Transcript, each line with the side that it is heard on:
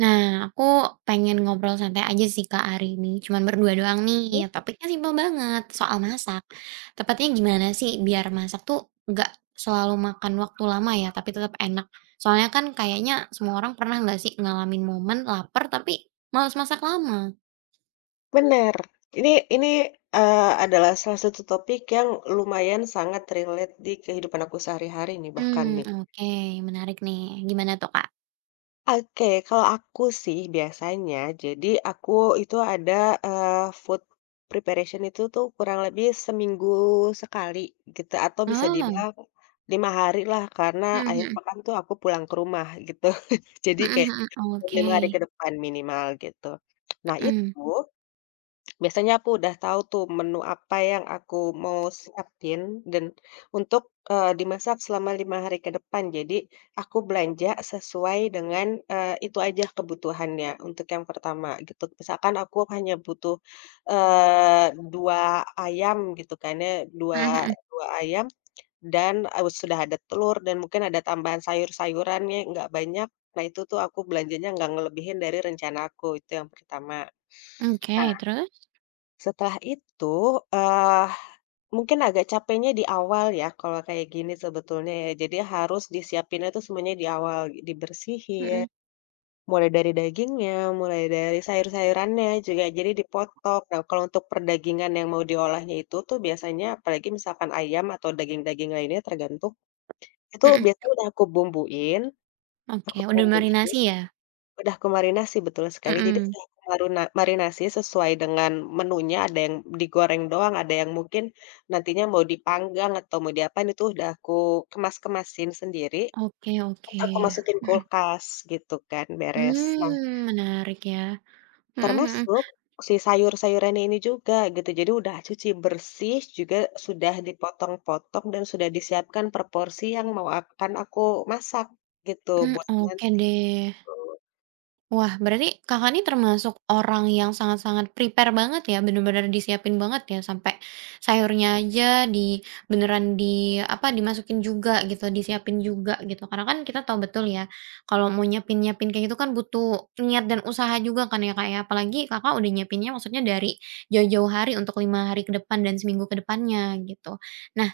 right: Nah, aku pengen ngobrol santai aja sih Kak hari ini, cuman berdua doang
left: Mhm,
right: nih. Topiknya simpel banget, soal masak. Tepatnya gimana sih biar masak tuh nggak selalu makan waktu lama ya, tapi tetap enak. Soalnya kan kayaknya semua orang pernah nggak sih ngalamin momen lapar tapi males masak lama.
left: bener. Ini adalah salah satu topik yang lumayan sangat relate di kehidupan aku sehari-hari nih bahkan
right: Hmm,
left: nih.
right: oke, menarik nih. Gimana tuh Kak?
left: Oke, kalau aku sih biasanya jadi aku itu ada, eee, food preparation itu tuh kurang lebih seminggu sekali gitu atau bisa
right: Oh,
left: dibilang 5 hari lah karena
right: mhm
left: akhir
right: mhm,
left: pekan tuh aku pulang ke rumah gitu. Jadi
right: mhm
left: kayak
right: mhm, oke,
left: 5 hari ke depan minimal gitu. Nah
right: mhm,
left: itu, biasanya aku udah tahu tuh menu apa yang aku mau siapin dan untuk, dimasak selama 5 hari ke depan. Jadi aku belanja sesuai dengan, itu aja kebutuhannya untuk yang pertama gitu. Misalkan aku hanya butuh, 2 ayam gitu kan ya,
right: mhm mhm.
left: 2 ayam dan, sudah ada telur dan mungkin ada tambahan sayur-sayurannya nggak banyak. Nah itu tuh aku belanjanya nggak ngelebihin dari rencana aku, itu yang pertama.
right: Oke, terus?
left: Setelah itu, eee, mungkin agak capeknya di awal ya kalau kayak gini sebetulnya ya, jadi harus disiapinnya itu semuanya di awal, dibersihin,
right: Mhm,
left: mulai dari dagingnya, mulai dari sayur-sayurannya juga jadi dipotong. Nah, kalau untuk perdagingan yang mau diolahnya itu tuh biasanya apalagi misalkan ayam atau daging-daging lainnya tergantung, itu
right: mhm,
left: biasanya udah aku bumbuin
right: oke,
left: aku
right: udah marinasi
left: bumbuin
right: ya?
left: udah kumarinasi, betul sekali. Jadi
right: Mhm.
left: udah marinasi sesuai dengan menunya, ada yang digoreng doang, ada yang mungkin nantinya mau dipanggang atau mau diapain itu udah aku kemas-kemasin sendiri,
right: Oke,
left: terus
right: oke.
left: aku masukin
right: Mhm.
left: kulkas gitu kan,
right: Mhm.
left: beres. Nah,
right: Mmm, menarik ya. Mhm mhm.
left: termasuk si sayur-sayurannya ini juga gitu, jadi udah cuci bersih, juga sudah dipotong-potong dan sudah disiapkan per porsi yang mau akan aku masak gitu
right: Mmm,
left: buat
right: oke
left: nanti.
right: deh. Wah, berarti Kakak ini termasuk orang yang sangat-sangat prepare banget ya, bener-bener disiapin banget ya, sampai sayurnya aja di beneran di apa, dimasukin juga gitu, disiapin juga gitu. Karena kan kita tahu betul ya, kalau mau nyiapin-nyiapin kayak gitu kan butuh niat dan usaha juga kan ya Kak ya. Apalagi Kakak udah nyiapinnya maksudnya dari jauh-jauh hari untuk 5 hari ke depan dan seminggu ke depannya gitu. Nah,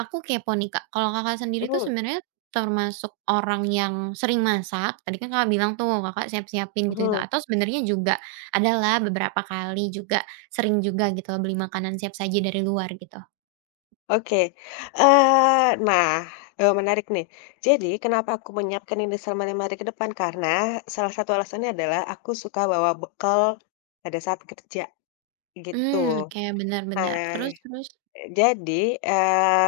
right: aku kepo nih Kak, kalau Kakak sendiri tuh
left: Mhm,
right: sebenarnya termasuk orang yang sering masak, tadi kan Kakak bilang tuh Kakak siap-siapin gitu-gitu,
left: mhm.
right: atau sebenarnya juga adalah beberapa kali juga sering juga gitu loh beli makanan siap saji dari luar gitu?
left: Oke, nah, menarik nih. Jadi kenapa aku menyiapkan ini selama 5 hari ke depan, karena salah satu alasannya adalah aku suka bawa bekal pada saat kerja, gitu.
right: Mmm, oke, benar
left: Nah,
right: benar. Terus, terus?
left: jadi, eee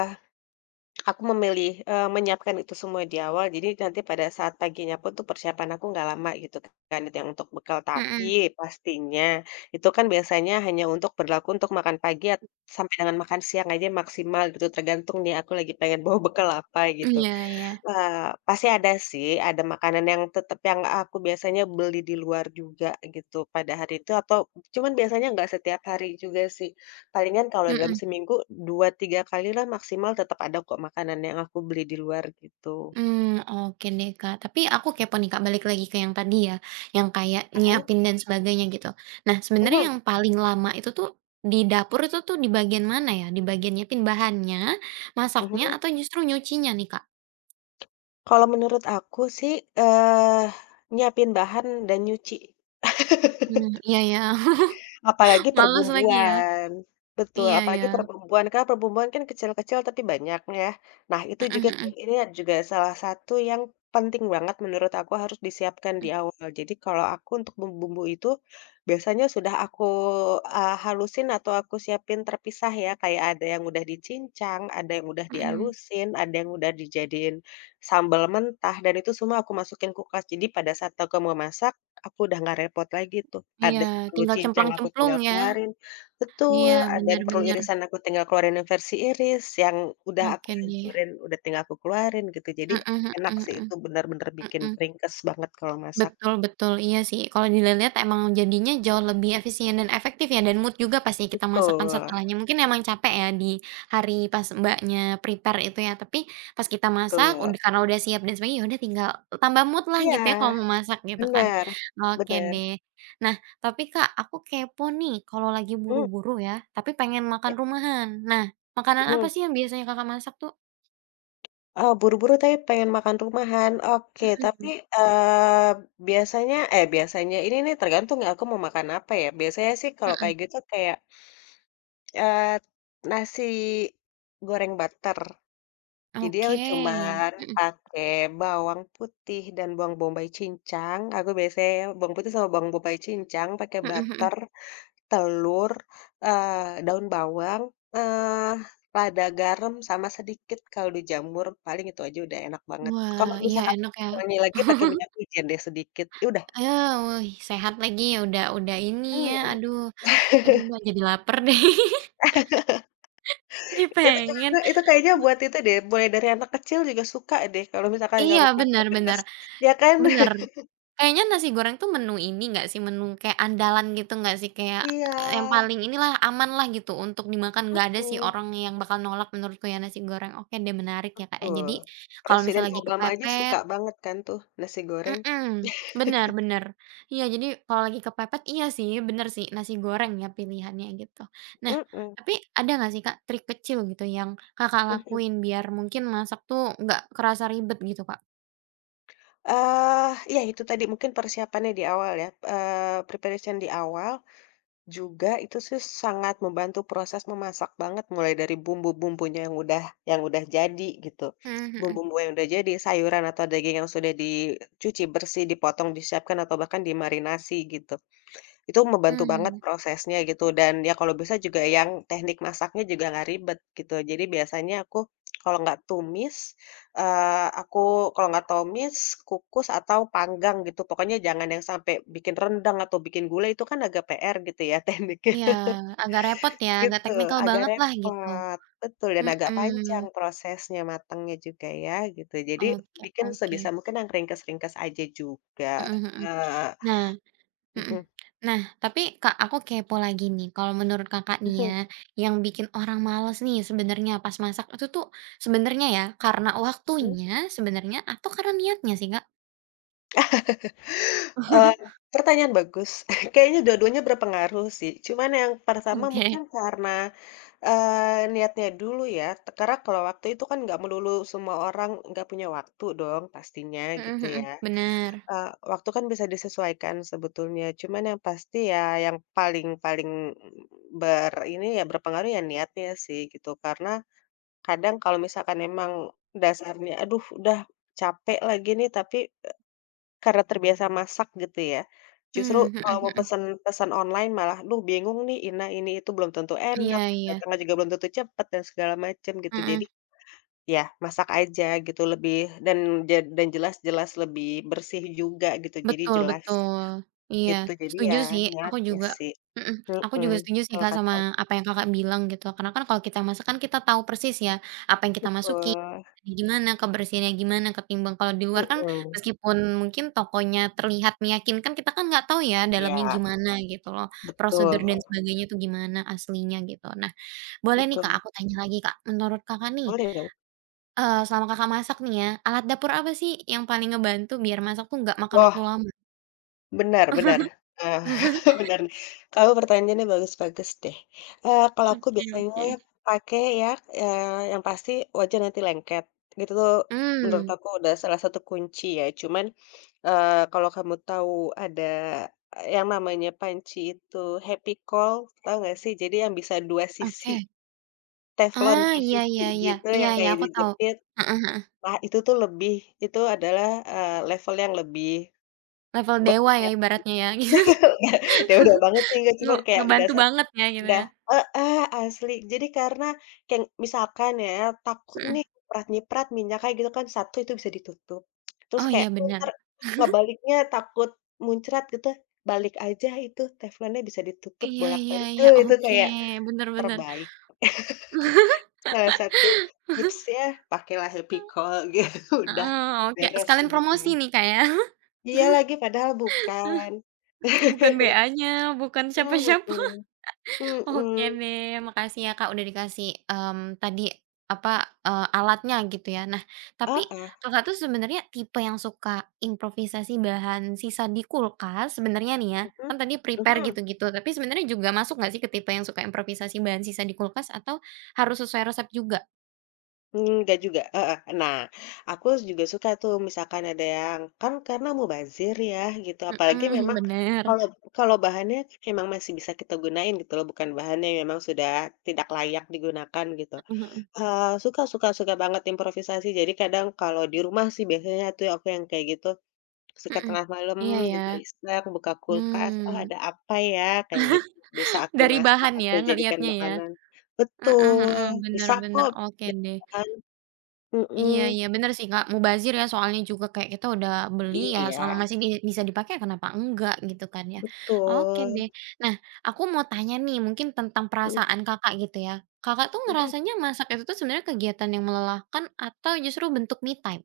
left: aku memilih, menyiapkan itu semua di awal, jadi nanti pada saat paginya pun tuh persiapan aku nggak lama gitu kan, itu yang untuk bekal. Tapi
right: Mhm,
left: pastinya itu kan biasanya hanya untuk berlaku untuk makan pagi sampai dengan makan siang aja maksimal gitu, tergantung nih aku lagi pengen bawa bekal apa gitu.
right: iya iya,
left: Pasti ada sih, ada makanan yang tetep yang aku biasanya beli di luar juga gitu pada hari itu atau cuman biasanya nggak setiap hari juga sih. Palingan kalau dalam
right: mhm.
left: seminggu 2, 3 kalilah maksimal tetep ada kok makanan yang aku beli di luar gitu.
right: Mmm, oke deh, Kak. Tapi aku kepo nih, Kak, balik lagi ke yang tadi ya, yang kayak
left: Hai,
right: nyiapin dan sebagainya gitu. Nah, sebenarnya yang
left: mhm,
right: paling lama itu tuh di dapur itu tuh di bagian mana ya? Di bagian nyiapin bahannya, masaknya,
left: mhm.
right: atau justru nyucinya nih, Kak?
left: Kalau menurut aku sih, eee, nyiapin bahan dan nyuci.
right: Mmm, iya ya,
left: Apalagi
right: males lagi ya.
left: perbumbuan, betul,
right: Iya ya.
left: apalagi perbumbuan, karena perbumbuan kan kecil-kecil tapi banyak ya. Nah itu
right: Mhm
left: juga
right: mhm
left: ini juga salah satu yang penting banget menurut aku harus disiapkan
right: mhm,
left: di awal. Jadi kalau aku untuk bumbu-bumbu itu, biasanya sudah aku, halusin atau aku siapin terpisah ya, kayak ada yang udah dicincang, ada yang udah
right: mhm.
left: dihalusin, ada yang udah dijadiin sambal mentah dan itu semua aku masukin kulkas. Jadi pada saat aku mau masak, aku udah nggak repot lagi tuh.
right: Iya,
left: Ada yang perlu
right: tinggal
left: cincang aku
right: cemplang-cemplung
left: tinggal
right: ya.
left: keluarin
right: Iya,
left: betul, ada
right: bener
left: yang perlu
right: bener.
left: irisan aku tinggal keluarin yang versi iris, yang udah aku
right: Oke deh.
left: hancurin udah tinggal aku keluarin gitu. Jadi
right: Mhm mhm
left: enak sih
right: mhm,
left: itu bener-bener bikin
right: mhm.
left: ringkes banget kalau masak.
right: Betul betul, iya sih. Kalau dilihat-lihat emang jadinya jauh lebih efisien dan efektif ya, dan mood juga pasti kita masakan
left: Betul
right: setelahnya. Mungkin emang capek ya di hari pas Mbaknya prepare itu ya, tapi pas kita masak
left: betul.
right: karena udah siap dan sebagainya, ya udah tinggal tambah mood lah gitu ya kalau
left: Iya,
right: mau masak gitu kan.
left: benar,
right: Oke
left: benar.
right: deh. Nah, tapi Kak, aku kepo nih kalau lagi
left: Hmm,
right: buru-buru ya, tapi pengen makan
left: ya,
right: rumahan. Nah, makanan apa
left: mhm.
right: sih yang biasanya Kakak masak tuh?
left: Oh, buru-buru tapi pengen makan rumahan. Oke, tapi,
right: Mhm,
left: eee, biasanya eh, biasanya ini nih tergantung ya aku mau makan apa ya. Biasanya sih kalau kayak
right: mhm.
left: gitu kayak Eee, nasi goreng butter. Jadi aku
right: Oke.
left: cuman
right: Mhm,
left: pakai bawang putih dan bawang bombay cincang, aku biasanya bawang putih sama bawang bombay cincang, pakai
right: mhm mhm.
left: butter, telur, daun bawang, eee, lada garam sama sedikit kaldu jamur, paling itu aja udah enak banget.
right: Wah,
left: Kalau
right: iya
left: misalkan
right: enak ya.
left: wangi lagi pakai minyak wijen deh sedikit, ya udah,
right: Eee, wih sehat lagi ya udah ini ya,
left: mmm.
right: aduh aduh Mbak jadi lapar deh, jadi pengen.
left: Itu kayaknya buat itu deh, mulai dari anak kecil juga suka deh kalau misalkan nggak
right: Iya
left: mau pakai pedas,
right: benar-benar,
left: ya kan?
right: benar. Benar. Kayaknya nasi goreng tuh menu ini nggak sih, menu kayak andalan gitu nggak sih? Kayak,
left: Iya,
right: yang paling inilah, aman lah gitu untuk dimakan, nggak ada sih
left: mhm,
right: orang yang bakal nolak menurutku ya nasi goreng. Oke deh, menarik ya, Kak, ya.
left: betul.
right: Jadi kalau misal
left: Presiden
right: lagi
left: Obama aja
right: kepepet,
left: suka banget kan tuh nasi goreng.
right: mhm, bener bener. Iya, jadi kalau lagi kepepet iya sih, bener sih, nasi goreng ya pilihannya gitu. Nah,
left: Mhm,
right: tapi ada nggak sih Kak, trik kecil gitu yang Kakak
left: mhm.
right: lakuin biar mungkin masak tuh nggak kerasa ribet gitu, Kak?
left: Iya itu tadi mungkin persiapannya di awal ya, preparation di awal juga itu sih sangat membantu proses memasak banget mulai dari bumbu-bumbunya yang udah jadi gitu.
right: Mhm mhm.
left: Bumbu-bumbu yang udah jadi, sayuran atau daging yang sudah dicuci bersih, dipotong, disiapkan atau bahkan dimarinasi gitu. Itu membantu banget
right: Mmm,
left: prosesnya gitu dan ya kalau bisa juga yang teknik masaknya juga nggak ribet gitu. Jadi biasanya aku kalau nggak tumis, eee, aku kalau nggak tumis, kukus atau panggang gitu. Pokoknya jangan yang sampai bikin rendang atau bikin gulai itu kan agak PR gitu ya tekniknya,
right: iya, agak repot ya, agak
left: gitu.
right: teknikal
left: Agak
right: banget lah gitu.
left: repot, betul dan agak panjang
right: Mhm,
left: prosesnya matangnya juga ya gitu. Jadi
right: oke,
left: bikin
right: oke.
left: sebisa mungkin yang ringkes-ringkes aja juga,
right: Mhm mhm.
left: eee,
right: Nah, mhm. Nah, tapi Kak, aku kepo lagi nih, kalau menurut Kakak nih ya, yang bikin orang males nih sebenarnya pas masak itu tuh sebenarnya ya, karena waktunya sebenarnya atau karena niatnya sih, Kak?
left: Eee, pertanyaan bagus. Kayaknya dua-duanya berpengaruh sih. Cuman yang pertama
right: Oke.
left: mungkin karena, niatnya dulu ya. Karena kalau waktu itu kan nggak melulu semua orang nggak punya waktu dong pastinya
right: Mhm
left: gitu
right: mhm,
left: ya.
right: bener.
left: Waktu kan bisa disesuaikan sebetulnya. Cuman yang pasti ya yang paling paling berpengaruh ya niatnya sih gitu. Karena kadang kalau misalkan emang dasarnya, "Aduh udah capek lagi nih," tapi karena terbiasa masak gitu ya. Justru
right: Mmm, mhm
left: kalau mau
right: mhm.
left: pesan pesan online malah, "Duh bingung nih, ini itu belum tentu enak,
right: Iya
left: terus
right: iya.
left: datangnya juga belum tentu cepet dan segala macem," gitu. Jadi, ya masak aja gitu lebih dan dan jelas-jelas lebih bersih juga gitu, jadi
right: Betul
left: jelas
right: betul. Iya,
left: gitu. Jadi
right: setuju
left: ya
right: sih, aku
left: niatnya
right: juga,
left: sih.
right: mhm, aku juga
left: Mhm,
right: setuju sih,
left: kalau
right: Kak,
left: kata
right: sama
left: aku
right: apa yang Kakak bilang gitu, karena kan kalau kita masak kan kita tahu persis ya, apa yang kita
left: betul,
right: masukin, gimana, kebersihannya gimana, ketimbang kalau di luar kan
left: mhm,
right: meskipun mungkin tokonya terlihat meyakinkan, kita kan nggak tahu ya dalamnya
left: iya
right: gimana gitu loh, prosedur dan
left: betul
right: sebagainya tuh gimana aslinya gitu. Nah, boleh nih, Kak,
left: betul.
right: aku tanya lagi, Kak, menurut Kakak nih,
left: Boleh dong.
right: selama Kakak masak nih ya, alat dapur apa sih yang paling ngebantu biar masak tuh nggak makan waktu
left: Wah,
right: lama?
left: benar benar, eee, benar nih. Kamu pertanyaannya bagus-bagus deh. Kalau aku
right: Oke, oke.
left: biasanya pakai ya, yang pasti wajan anti lengket. Itu tuh menurut
right: Hmm,
left: aku udah salah satu kunci ya. Cuman, kalau kamu tahu ada yang namanya panci itu happy coil, tahu nggak sih? Jadi yang bisa 2 sisi,
right: oke.
left: teflon
right: Ah,
left: 2
right: iya
left: sisi
right: iya iya.
left: gitu
right: Iya
left: yang
right: iya,
left: kayak
right: aku tahu.
left: dijepit.
right: Heeh heeh.
left: Nah, itu tuh lebih itu adalah, level yang lebih
right: Level dewa
left: bagus
right: ya
left: ya.
right: ibaratnya ya.
left: Dewa dewa banget sih, enggak,
right: Nge
left: cuman kayak udah
right: ngebantu
left: sa
right: banget ya gitu
left: udah
right: ya.
left: heeh, asli. Jadi karena kayak misalkan ya, takut
right: Heeh.
left: nih nyiprat-nyiprat minyaknya gitu kan, satu itu bisa ditutup. Terus
right: Oh,
left: kayak
right: iya
left: aku
right: benar.
left: entar ngebaliknya takut muncrat gitu, balik aja itu teflonnya bisa ditutup
right: Iya iya
left: bolak-balik,
right: iya,
left: itu
right: oke.
left: kayak
right: Benar-benar.
left: terbaik. Salah satu tipsnya pakailah happy coil gitu, udah
right: Heeh, oke.
left: beres
right: Sekalian
left: hidup ini.
right: promosi nih kayak.
left: Iya lagi, padahal
right: Ya.
left: bukan.
right: Bukan BA-nya, bukan siapa-siapa.
left: Mhm,
right: Oke
left: mhm.
right: deh, makasih ya Kak udah dikasih, tadi, apa, alatnya gitu ya. Nah, tapi
left: Heeh,
right: Kakak tuh sebenarnya tipe yang suka improvisasi bahan sisa di kulkas sebenarnya nih ya,
left: mhm,
right: kan tadi prepare
left: mhm.
right: gitu-gitu, tapi sebenarnya juga masuk nggak sih ke tipe yang suka improvisasi bahan sisa di kulkas atau harus sesuai resep juga?
left: Mmm, nggak juga, heeh. Nah, aku juga suka tuh misalkan ada yang kan karena mubazir ya gitu, apalagi
right: Mhm,
left: memang
right: bener,
left: kalau kalau bahannya emang masih bisa kita gunain gitu loh, bukan bahan yang memang sudah tidak layak digunakan gitu.
right: heeh heeh,
left: Suka suka suka banget improvisasi, jadi kadang kalau di rumah sih biasanya tuh aku yang kayak gitu. Suka
right: mhm,
left: tengah malam
right: iya ya,
left: gitu iseng buka kulkas, "Oh,
right: hmm,
left: ada apa ya?" Kayak gitu. Bisa aku
right: dari
left: masak,
right: bahan ya
left: aku jadikan
right: ngelihatnya ya?
left: makanan.
right: Heeh
left: Betul,
right: heeh, bener
left: bisa
right: bener,
left: kok
right: oke deh.
left: bertahan.
right: Iya
left: Mhm.
right: iya, bener sih, Kak, mubazir ya soalnya juga kayak kita udah beli ya selama
left: Iya,
right: masih di bisa dipakai kenapa enggak gitu kan ya. Oke
left: betul.
right: deh. Nah, aku mau tanya nih mungkin tentang
left: Mhm,
right: perasaan Kakak gitu ya. Kakak tuh
left: mhm.
right: ngerasanya masak itu tuh sebenarnya kegiatan yang melelahkan atau justru bentuk me time?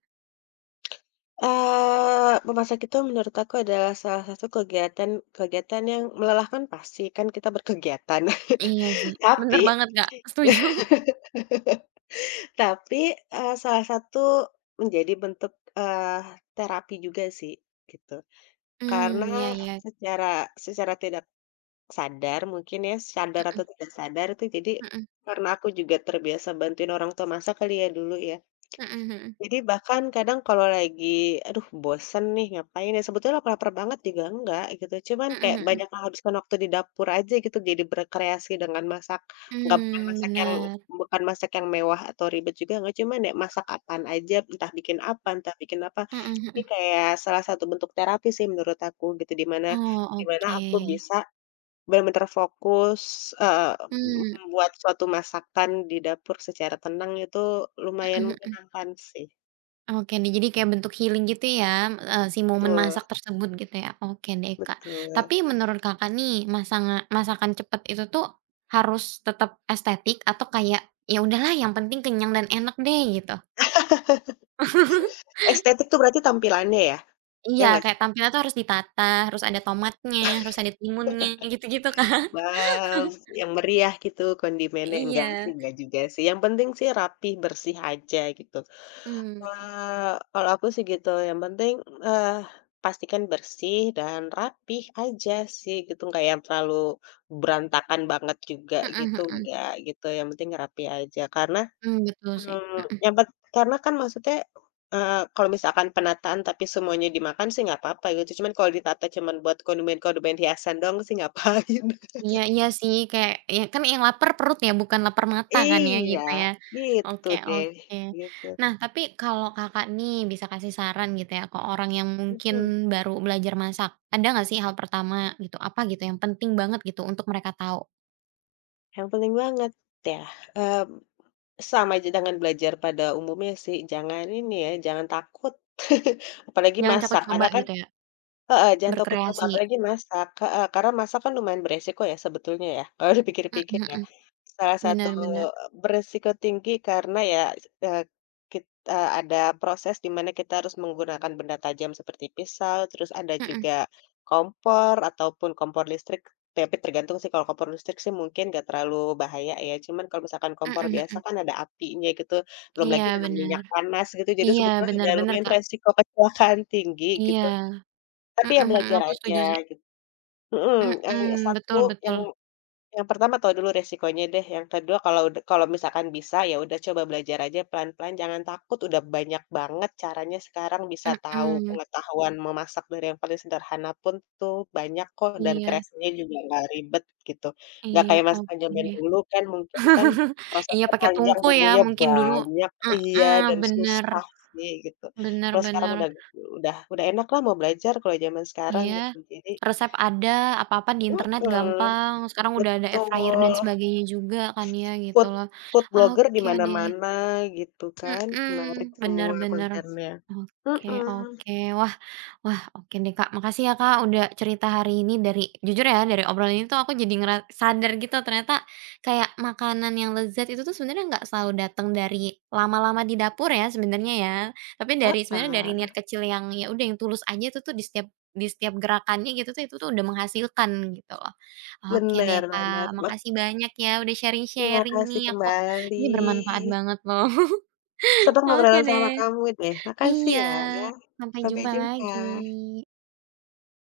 left: Memasak itu menurut aku adalah salah satu kegiatan kegiatan yang melelahkan pasti, kan kita berkegiatan.
right: Iya sih, bener
left: Tapi
right: banget, Kak, setuju.
left: tapi, salah satu menjadi bentuk, eee, terapi juga sih, gitu.
right: Hmm,
left: Karena
right: iya iya,
left: secara secara tidak sadar mungkin ya, sadar
right: mhm
left: atau tidak sadar itu jadi
right: mhm,
left: karena aku juga terbiasa bantuin orang tua masak kali ya dulu ya.
right: mhm mhm,
left: Jadi bahkan kadang kalau lagi, aduh bosen nih ngapain ya, sebetulnya lapar-lapar banget juga enggak gitu, cuman
right: mhm
left: kayak
right: mhm,
left: banyak menghabiskan waktu di dapur aja gitu, jadi berkreasi dengan masak, nggak
right: mmm, bener,
left: bukan masak yang mewah atau ribet juga enggak, cuman ya masak apaan aja, entah bikin apa entah bikin apa.
right: mhm mhm.
left: Ini kayak salah satu bentuk terapi sih menurut aku gitu, di mana
right: Oh, oke.
left: aku bisa bener-bener fokus,
right: Mmm,
left: membuat suatu masakan di dapur secara tenang itu lumayan
right: mhm mhm.
left: menyenangkan sih.
right: Oke deh, jadi kayak bentuk healing gitu ya, si momen
left: Betul
right: masak, mhm, tersebut gitu ya. Oke deh, Kak.
left: betul.
right: Tapi menurut Kakak nih, masakan cepet itu tuh harus tetap estetik atau kayak, "Ya udahlah yang penting kenyang dan enak deh," gitu?
left: Estetik tuh berarti tampilannya ya? Ya
right: Iya,
left: nggak sih?
right: kayak tampilan tuh harus ditata, harus ada tomatnya, harus ada timunnya, gitu-gitu, Kak.
left: Wow, yang meriah gitu kondimennya, enggak sih,
right: Iya.
left: enggak juga sih, yang penting sih rapih, bersih aja gitu.
right: Mmm,
left: Kalau aku sih gitu, yang penting, eee, pastikan bersih dan rapih aja sih gitu, nggak yang terlalu berantakan banget juga
right: mhm
left: gitu,
right: mhm.
left: enggak gitu, yang penting rapi aja. Karena
right: Mmm, betul sih,
left: Mmm,
right: mhm.
left: yang pet karena kan maksudnya, kalau misalkan penataan tapi semuanya dimakan sih nggak apa-apa gitu, cuman kalau ditata cuman buat kondimen-kondimen hiasan doang sih ngapain.
right: Iya iya sih, kayak ya kan yang lapar perut ya, bukan lapar mata kan ya,
left: Iya,
right: gitu ya.
left: gitu
right: Oke,
left: deh,
right: oke.
left: gitu.
right: Nah, tapi kalau Kakak nih bisa kasih saran gitu ya, ke orang yang mungkin
left: Mhm,
right: baru belajar masak, ada nggak sih hal pertama gitu, apa gitu yang penting banget gitu untuk mereka tahu?
left: yang penting banget ya, mmm, sama aja dengan belajar pada umumnya sih, jangan ini ya, jangan takut apalagi
right: Jangan takut
left: masak,
right: coba
left: karena kan
right: gitu ya,
left: heeh, jangan takut coba
right: berkreasi.
left: apalagi masak, heeh, karena masak kan lumayan beresiko ya sebetulnya ya, kalau dipikir-pikir
right: Mhm
left: ya.
right: mhm,
left: Salah satu
right: bener bener.
left: beresiko tinggi karena ya, eee, kit eh, ada proses di mana kita harus menggunakan benda tajam seperti pisau, terus ada
right: Mhm,
left: juga kompor ataupun kompor listrik. Ya, tapi tergantung sih kalau kompor listrik sih mungkin nggak terlalu bahaya ya, cuman kalau misalkan kompor
right: mhm
left: biasa
right: mhm.
left: kan ada apinya gitu, belum
right: Iya
left: lagi dengan
right: benar.
left: minyak panas gitu, jadi
right: Iya,
left: sebetulnya
right: benar
left: ada
right: benar
left: lumayan
right: Kak.
left: resiko kecelakaan tinggi gitu.
right: Iya.
left: Tapi
right: Mhm
left: ya
right: mhm,
left: belajar
right: aku
left: aja
right: setuju sih.
left: git mhm,
right: Mhm,
left: satu
right: betul
left: yang
right: betul.
left: pertama tahu dulu resikonya deh, yang kedua kalau kalau misalkan bisa, ya udah coba belajar aja pelan-pelan, jangan takut udah banyak banget caranya sekarang bisa tahu
right: Mhm,
left: pengetahuan memasak dari yang paling sederhana pun tuh banyak kok dan
right: iya.
left: kreasinya juga nggak ribet gitu. Nggak
right: Iya,
left: kayak masakan
right: oke
left: zaman
right: deh.
left: dulu kan mungkin kan
right: Iya,
left: prosesnya
right: pakai
left: panjang,
right: tungku ya,
left: bumbunya
right: mungkin dulu,
left: banyak
right: heeh,
left: iya, dan
right: bener
left: susah sih gitu.
right: bener
left: Kalau sekarang
right: bener.
left: udah udah enak lah mau belajar kalau zaman sekarang
right: Iya,
left: gitu, jadi
right: resep ada, apa-apa di internet
left: mhm,
right: gampang, sekarang udah ada air fryer dan
left: betul.
right: sebagainya juga kan ya, gitu
left: Food
right: loh.
left: food blogger di
right: Oke deh,
left: mana-mana gitu kan, menarik
right: mhm, bener
left: semua
right: bener.
left: kontennya.
right: Oke,
left: Mhm,
right: oke. Wah, wah, oke deh, Kak. Makasih ya, Kak, udah cerita hari ini dari jujur ya, dari obrolan ini tuh aku jadi sadar gitu, ternyata kayak makanan yang lezat itu tuh sebenarnya nggak selalu datang dari lama-lama di dapur ya sebenarnya ya. Tapi sebenarnya dari
left: heeh,
right: niat kecil yang ya udah yang tulus aja itu tuh di setiap gerakannya gitu tuh, itu tuh udah menghasilkan gitu loh. Oke deh,
left: bener
right: Kak,
left: bener.
right: makasih banyak ya udah
left: Terima
right: sharing-sharing
left: kasih
right: nih, aku
left: kembali.
right: ini bermanfaat banget loh.
left: Senang
right: Oke
left: ngobrol
right: deh.
left: sama kamu deh, makasih
right: Iya,
left: ya. Ya.
right: sampai
left: Sampai
right: jumpa
left: jumpa.
right: lagi.